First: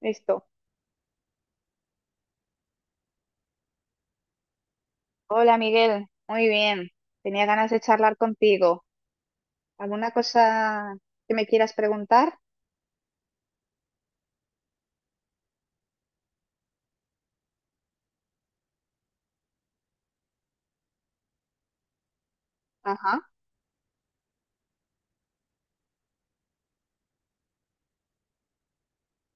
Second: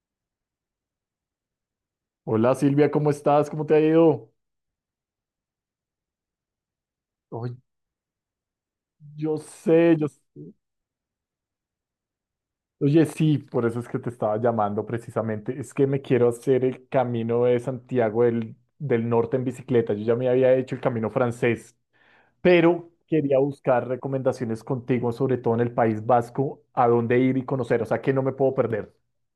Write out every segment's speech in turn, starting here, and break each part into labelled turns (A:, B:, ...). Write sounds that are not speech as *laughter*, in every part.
A: Listo.
B: Hola Silvia, ¿cómo estás? ¿Cómo te ha ido?
A: Hola Miguel, muy bien. Tenía
B: Oye,
A: ganas de charlar contigo.
B: yo sé, yo...
A: ¿Alguna
B: s-
A: cosa que me quieras preguntar?
B: Oye, sí, por eso es que te estaba llamando precisamente. Es que me quiero hacer el camino de Santiago del Norte en bicicleta. Yo ya me había hecho el camino francés, pero
A: Ajá,
B: quería buscar recomendaciones contigo, sobre todo en el País Vasco, a dónde ir y conocer. O sea, que no me puedo perder.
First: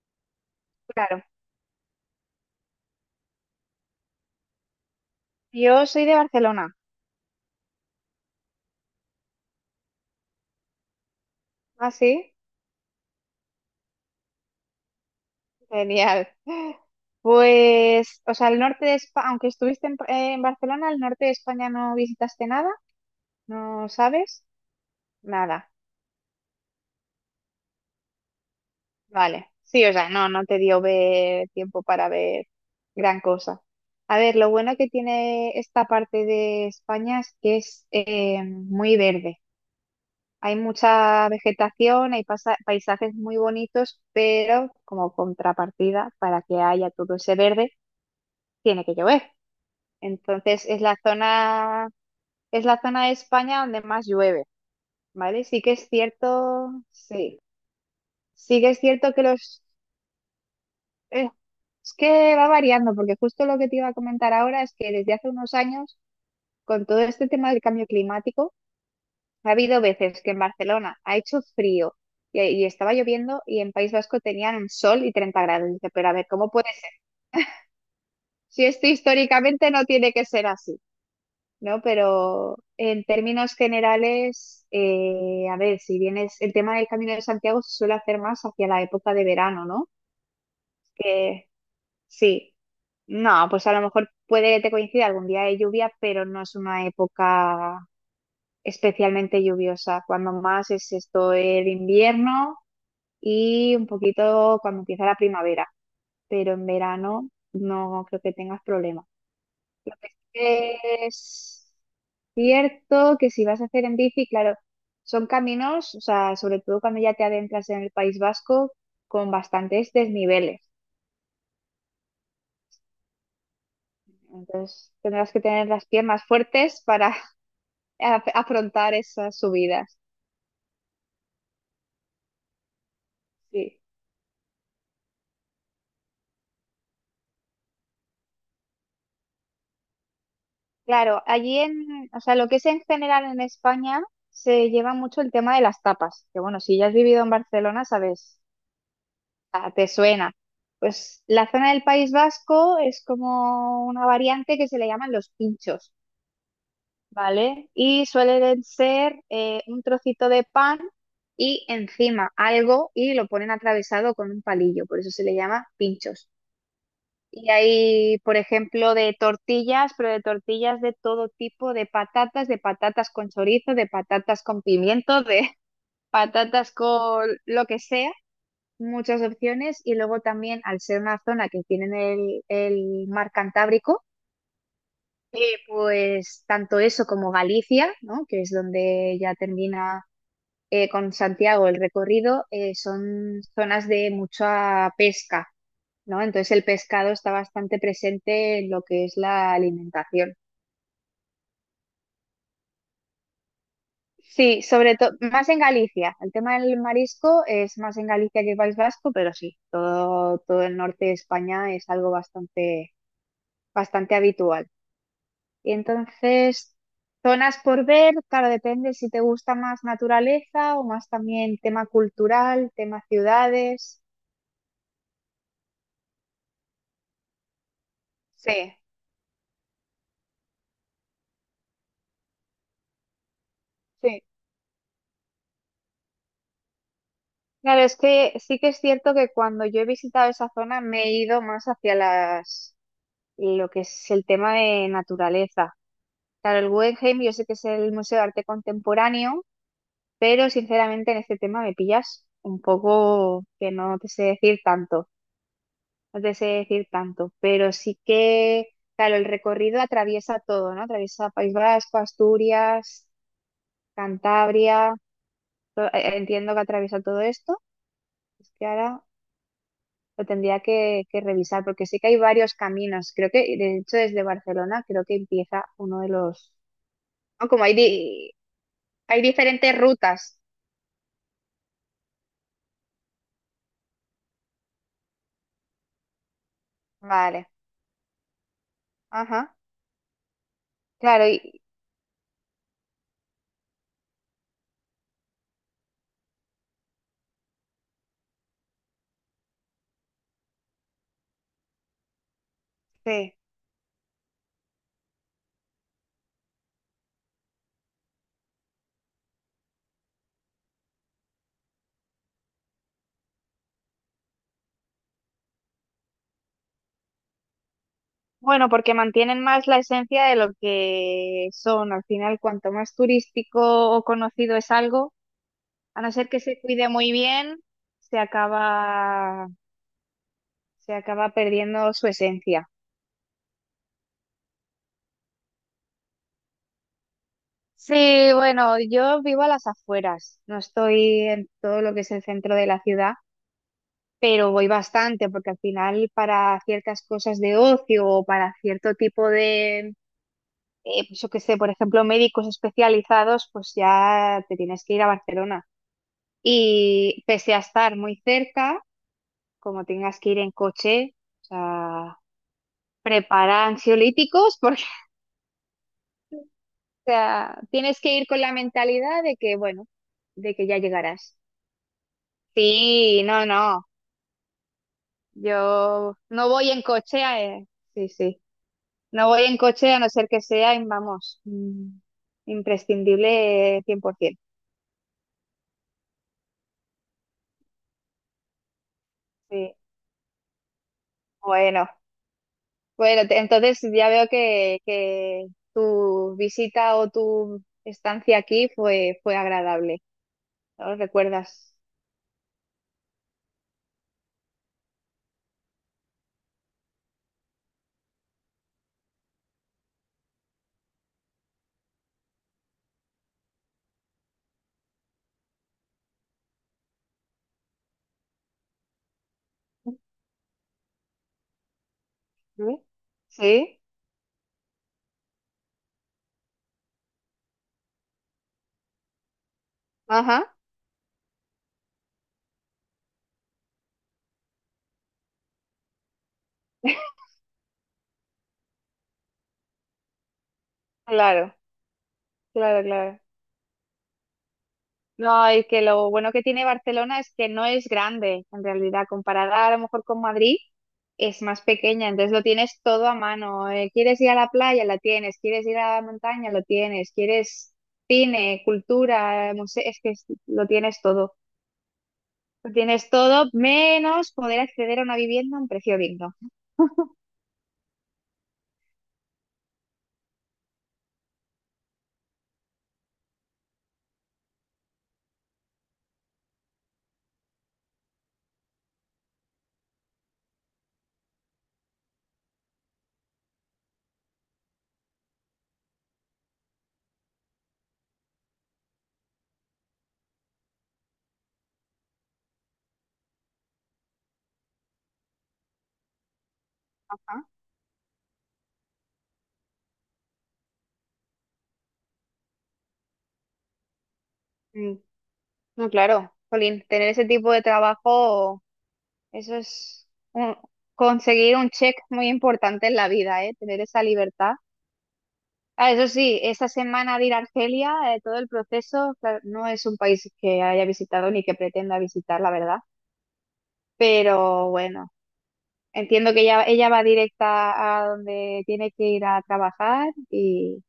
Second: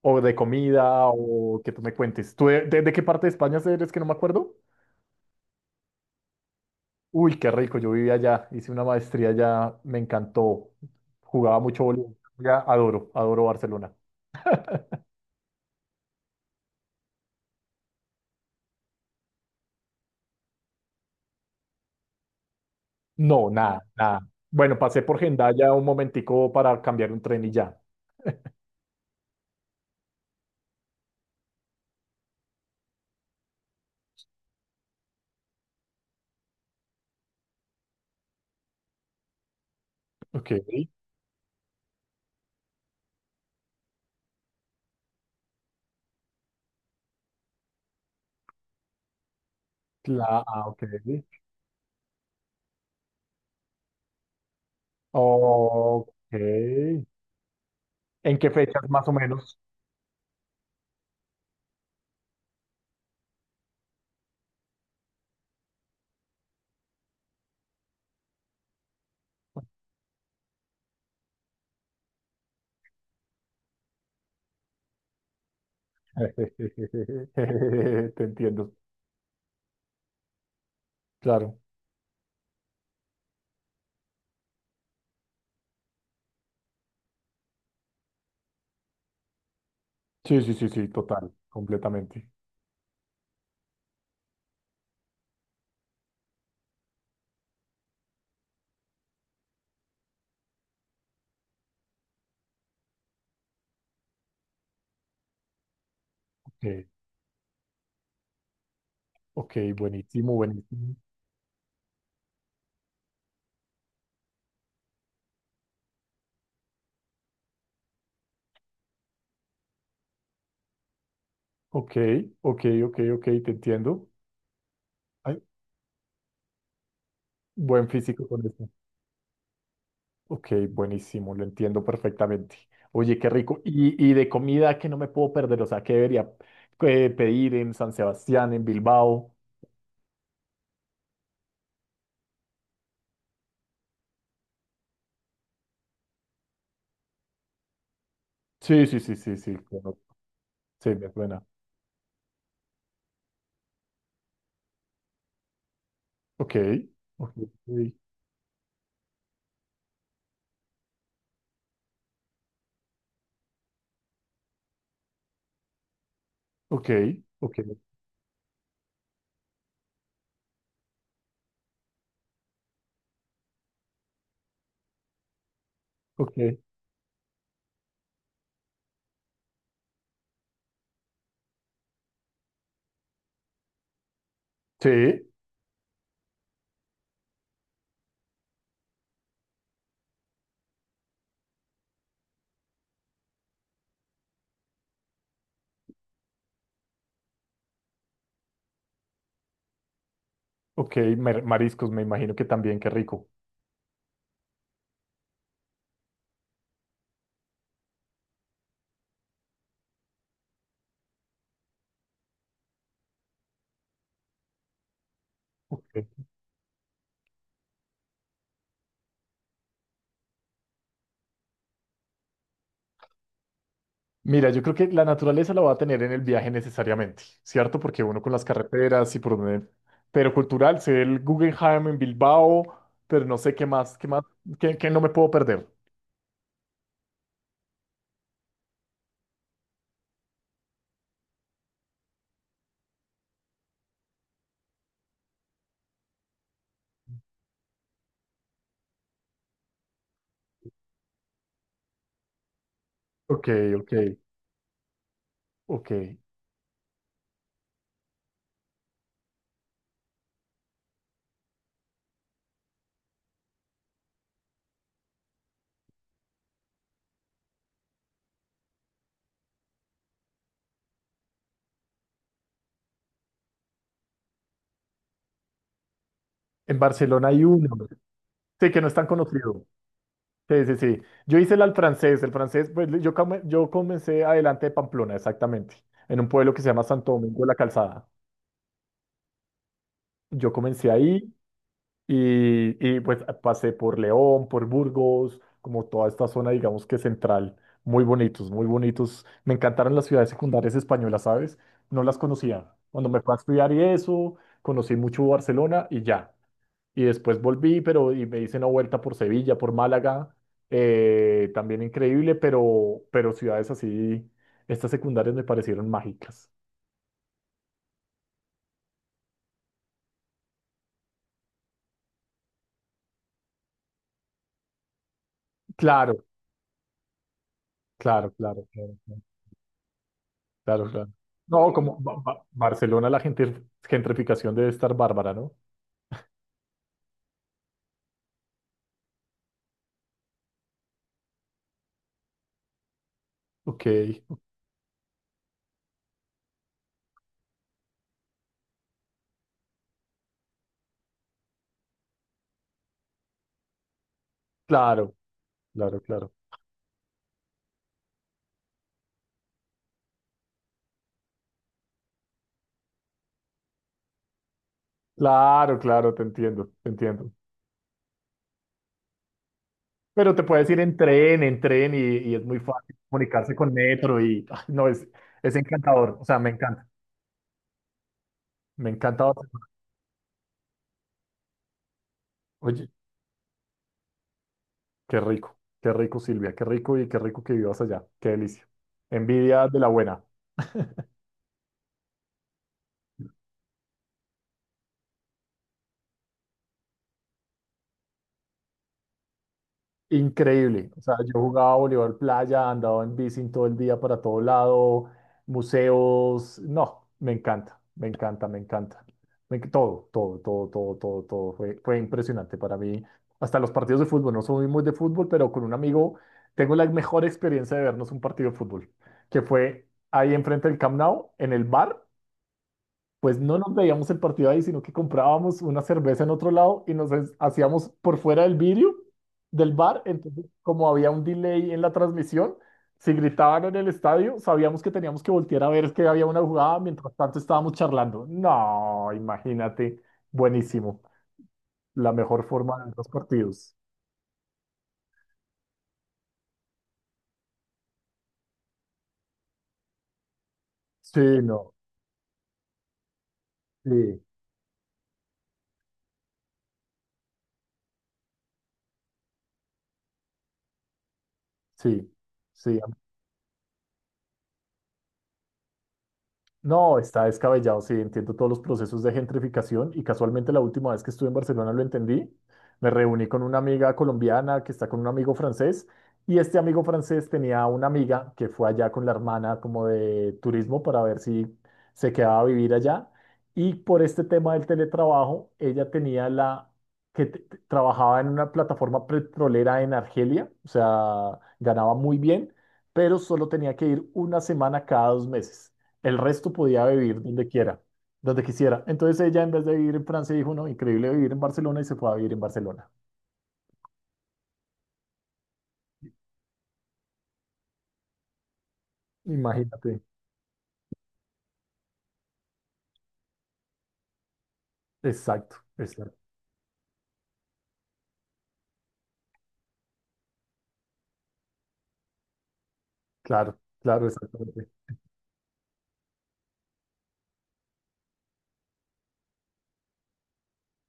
B: O de comida,
A: claro.
B: o que tú me cuentes. ¿Tú de qué parte de España eres que no me acuerdo?
A: Yo soy de Barcelona.
B: Uy, qué rico, yo vivía allá, hice una maestría allá, me encantó. Jugaba mucho
A: ¿Ah,
B: voleibol,
A: sí?
B: ya adoro, adoro Barcelona.
A: Genial. Pues, o sea, el norte de España, aunque estuviste en Barcelona, el norte de España no visitaste nada,
B: No, nada,
A: ¿no
B: nada.
A: sabes?
B: Bueno, pasé por
A: Nada.
B: Hendaya un momentico para cambiar un tren y ya.
A: Vale. Sí, o sea, no te dio tiempo para ver gran cosa. A ver, lo bueno que tiene esta parte de España es que es muy verde.
B: Ok,
A: Hay mucha vegetación, hay paisajes muy bonitos, pero como contrapartida, para que haya todo ese verde, tiene que llover. Entonces,
B: ok.
A: es la zona de España donde más llueve, ¿vale? Sí que es cierto,
B: Ok.
A: sí,
B: ¿En qué
A: sí que es
B: fechas más o
A: cierto que
B: menos?
A: los, eh, es que va variando, porque justo lo que te iba a comentar ahora es que desde hace unos años, con todo este tema del cambio climático, ha habido veces que en Barcelona ha hecho frío y estaba lloviendo y en País Vasco tenían un sol y 30 grados. Y dice, pero a ver, ¿cómo puede ser?
B: *laughs* Te
A: Si
B: entiendo,
A: esto históricamente no tiene que ser así,
B: claro.
A: ¿no? Pero en términos generales, a ver, si bien es el tema del Camino de Santiago se suele hacer más hacia la época de verano, ¿no?
B: Sí, sí, sí, sí, total,
A: Que
B: completamente.
A: sí. No, pues a lo mejor puede que te coincida algún día de lluvia, pero no es una época especialmente lluviosa. Cuando más es esto el invierno y un poquito cuando empieza la primavera, pero
B: Ok,
A: en verano no creo que tengas problemas.
B: ok,
A: Lo que sí
B: buenísimo, buenísimo.
A: que es cierto que si vas a hacer en bici, claro, son caminos, o sea, sobre todo cuando ya te adentras en el País Vasco, con bastantes desniveles.
B: Ok, ok, ok, ok, te entiendo.
A: Entonces tendrás que tener las piernas fuertes para
B: Buen
A: *laughs*
B: físico con eso.
A: afrontar esas subidas.
B: Ok, buenísimo, lo entiendo perfectamente. Oye, qué rico.
A: Sí.
B: Y de comida que no me puedo perder, o sea, ¿qué debería pedir en San Sebastián, en Bilbao?
A: Claro, allí en, o sea, lo que es en general en España se lleva mucho el tema de las tapas, que bueno, si ya has vivido en Barcelona, sabes,
B: Sí, sí, sí, sí, sí,
A: ah, te
B: claro.
A: suena.
B: Sí, me
A: Pues
B: suena.
A: la zona del País Vasco es como una variante que se le llaman los pinchos,
B: Ok, ok,
A: ¿vale?
B: ok,
A: Y suelen ser un trocito de pan y encima algo y lo ponen atravesado con un palillo, por eso se le llama pinchos.
B: ok,
A: Y
B: ok.
A: hay, por ejemplo, de tortillas, pero de tortillas de todo tipo, de patatas con chorizo, de patatas con pimiento, de *laughs*
B: Ok.
A: patatas con lo que sea, muchas opciones. Y luego también, al ser una zona que tienen el mar Cantábrico,
B: Sí,
A: eh, pues tanto eso como Galicia, ¿no? Que es donde ya termina, con Santiago el recorrido, son zonas de mucha pesca. ¿No? Entonces el pescado está bastante presente en lo que es la alimentación.
B: ok, mariscos, me imagino que también, qué rico.
A: Sí, sobre todo, más en Galicia. El tema del marisco es más en Galicia que País Vasco, pero sí, todo el norte de España es algo bastante habitual. Y
B: Ok,
A: entonces, zonas por ver, claro, depende si te gusta más naturaleza o más también tema cultural, tema ciudades.
B: mira, yo creo que la naturaleza la va a tener en el viaje necesariamente, ¿cierto? Porque uno con las
A: Sí,
B: carreteras y por donde... Pero cultural, sé el Guggenheim en Bilbao, pero no sé qué más, qué
A: sí.
B: más, qué, qué no me puedo perder.
A: Claro, es que sí que es cierto que cuando yo he visitado esa zona me he ido más hacia las, lo que es el tema de naturaleza. Claro, el Guggenheim yo sé que es el Museo de Arte Contemporáneo, pero sinceramente en este tema me pillas un poco
B: Ok,
A: que
B: ok,
A: no te sé decir tanto,
B: ok.
A: no te sé decir tanto, pero sí que, claro, el recorrido atraviesa todo, ¿no? Atraviesa País Vasco, Asturias, Cantabria, entiendo que atraviesa todo esto, es que ahora lo tendría que revisar, porque sí que hay varios caminos, creo que, de hecho, desde Barcelona creo que empieza uno de los.
B: En Barcelona hay
A: Ah, como
B: uno.
A: hay,
B: Sí, que no es tan
A: hay
B: conocido.
A: diferentes rutas.
B: Sí, sí, sí. Yo hice el al francés. El francés, pues yo, comencé adelante de Pamplona, exactamente, en un pueblo que se llama Santo Domingo de
A: Vale,
B: la Calzada.
A: ajá,
B: Yo comencé
A: claro,
B: ahí.
A: y
B: Pues pasé por León, por Burgos, como toda esta zona, digamos que central. Muy bonitos, muy bonitos. Me encantaron las ciudades secundarias españolas, ¿sabes? No las conocía. Cuando me fui
A: sí.
B: a estudiar y eso, conocí mucho Barcelona y ya. Y después volví, pero y me hice una vuelta por Sevilla, por Málaga. También increíble, pero ciudades así, estas secundarias me parecieron mágicas.
A: Bueno, porque mantienen más la esencia de lo que son. Al final, cuanto más turístico o conocido es algo, a no
B: Claro,
A: ser que se cuide muy bien, se
B: claro, claro, claro, claro.
A: acaba,
B: Claro,
A: se
B: claro.
A: acaba
B: No,
A: perdiendo
B: como
A: su esencia.
B: Barcelona, la gentrificación debe estar bárbara, ¿no?
A: Sí, bueno, yo vivo a las afueras, no estoy en todo lo que es el centro de la ciudad,
B: Ok,
A: pero voy bastante porque al final para ciertas cosas de ocio o para cierto tipo de, pues yo qué sé, por ejemplo, médicos especializados, pues ya te tienes que ir a
B: claro,
A: Barcelona.
B: claro, claro.
A: Y pese a estar muy cerca, como tengas que ir en coche, o sea, prepara ansiolíticos porque *laughs*
B: Claro, claro, te entiendo, te
A: o
B: entiendo.
A: sea, tienes que ir con la mentalidad de que, bueno,
B: Pero te
A: de que
B: puedes
A: ya
B: ir en
A: llegarás.
B: tren y es muy fácil
A: Sí, no,
B: comunicarse con
A: no,
B: metro y no, es encantador,
A: yo
B: o sea, me
A: no voy en
B: encanta,
A: coche, sí, sí.
B: me encanta.
A: No voy en
B: Barcelona.
A: coche a no ser que sea, vamos,
B: Oye,
A: imprescindible 100%.
B: qué rico, qué rico, Silvia, qué rico y qué rico que vivas allá, qué delicia. Envidia
A: Sí.
B: de la buena. *laughs*
A: Bueno, bueno, entonces ya veo que tu visita o tu estancia aquí fue, fue agradable.
B: Increíble.
A: ¿No
B: O sea, yo jugaba
A: recuerdas?
B: voleibol playa, andaba en bici todo el día para todo lado, museos. No, me encanta, me encanta, me encanta. Todo, todo, todo, todo, todo, todo. Fue impresionante para mí. Hasta los partidos de fútbol. No soy muy de fútbol, pero con un amigo tengo la mejor experiencia de vernos un partido de fútbol, que fue ahí enfrente del Camp Nou, en el bar,
A: ¿Sí?
B: pues no nos
A: ¿Sí?
B: veíamos el partido ahí, sino que comprábamos una cerveza en otro lado y hacíamos por fuera del vidrio del bar. Entonces,
A: Ajá.
B: como había un delay en la transmisión, si gritaban en el estadio, sabíamos que teníamos que voltear a ver que había una jugada, mientras
A: *laughs*
B: tanto estábamos charlando. No, imagínate, buenísimo.
A: Claro,
B: La mejor forma
A: claro,
B: de los
A: claro.
B: partidos.
A: No, y que lo bueno que tiene Barcelona es que no es grande, en realidad, comparada a lo mejor con Madrid,
B: Sí,
A: es más
B: no,
A: pequeña, entonces lo tienes todo a mano. ¿Quieres
B: sí,
A: ir a la playa? La tienes. ¿Quieres ir a la montaña? Lo tienes. ¿Quieres cine, cultura, museo? Es que lo tienes todo.
B: sí,
A: Lo
B: sí.
A: tienes todo, menos poder acceder a una vivienda a un precio digno.
B: No, está descabellado, sí, entiendo todos los procesos de gentrificación y casualmente la última vez que estuve en Barcelona lo entendí. Me reuní con una amiga colombiana que está con un amigo francés y este amigo francés tenía una amiga que fue allá con la hermana como de turismo para ver si se quedaba a vivir allá y por este tema del teletrabajo, ella tenía la que trabajaba en una plataforma petrolera en Argelia, o sea, ganaba muy bien, pero solo tenía que ir 1 semana cada 2 meses. El resto podía vivir
A: Ah,
B: donde quiera, donde quisiera. Entonces ella, en vez de vivir en Francia, dijo, no, increíble vivir en Barcelona y se fue a vivir en Barcelona.
A: mm, No, claro, jolín, tener ese tipo de trabajo, eso
B: Imagínate.
A: es un- conseguir un check muy importante en la vida, ¿eh? Tener esa libertad.
B: Exacto,
A: Ah, eso
B: exacto.
A: sí, esta semana de ir a Argelia, todo el proceso, claro, no es un país que haya visitado ni que pretenda visitar, la verdad.
B: Claro, claro, exactamente.
A: Pero bueno, entiendo que ella va directa a donde tiene que ir a trabajar y,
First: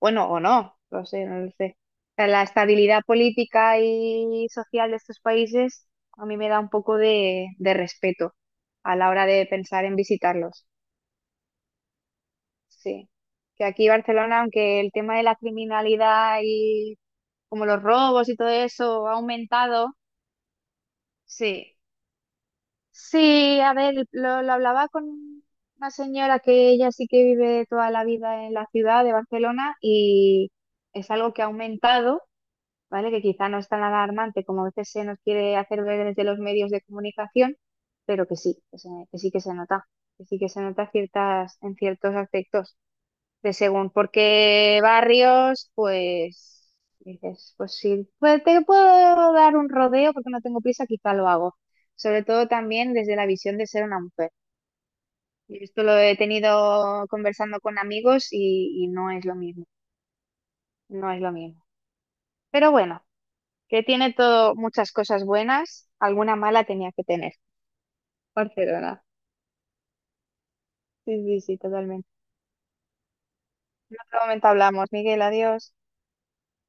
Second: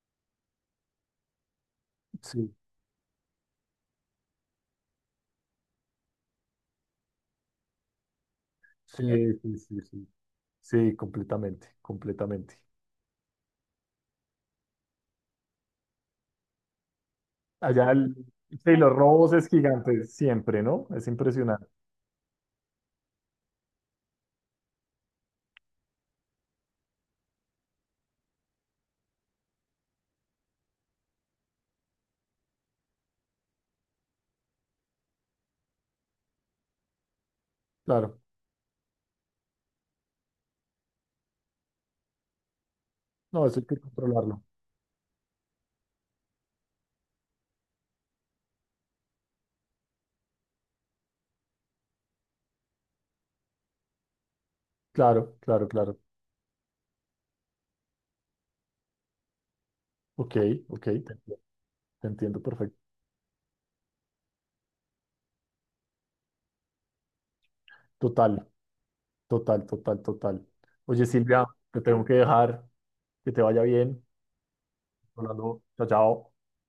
A: bueno, o no, no sé, no lo sé. O sea, la
B: Sí,
A: estabilidad política y social de estos países a mí me da un poco de respeto a
B: sí,
A: la hora de
B: sí, sí,
A: pensar en
B: sí.
A: visitarlos.
B: Sí, completamente, completamente.
A: Sí que aquí Barcelona, aunque el tema de la criminalidad y como los
B: Allá el,
A: robos y todo
B: sí, los
A: eso ha
B: robos es
A: aumentado.
B: gigante, siempre, ¿no? Es impresionante.
A: Sí, sí, a ver, lo hablaba con una señora que ella sí que vive toda la vida en la ciudad de Barcelona y es algo que ha aumentado, ¿vale? Que quizá no es tan alarmante como a veces se nos quiere hacer ver desde los medios de comunicación,
B: Claro.
A: pero que sí, que sí que se nota, que sí que se nota ciertas, en ciertos aspectos
B: No,
A: de
B: eso hay que
A: según por
B: controlarlo.
A: qué barrios, pues dices, pues sí, pues te puedo dar un rodeo porque no tengo prisa, quizá lo hago. Sobre todo también desde la visión de ser una mujer.
B: Claro,
A: Y
B: claro,
A: esto lo
B: claro.
A: he tenido conversando con amigos y no es lo mismo,
B: Ok, ok, te
A: no es lo
B: entiendo,
A: mismo.
B: te entiendo
A: Pero
B: perfectamente.
A: bueno, que tiene todo muchas cosas buenas, alguna mala tenía que tener.
B: Total,
A: Barcelona.
B: total, total, total. Oye,
A: Sí, sí,
B: Silvia,
A: sí,
B: te tengo
A: totalmente.
B: que dejar. Que te vaya
A: En
B: bien.
A: otro momento hablamos. Miguel,
B: Hablando.
A: adiós.
B: Chao, chao.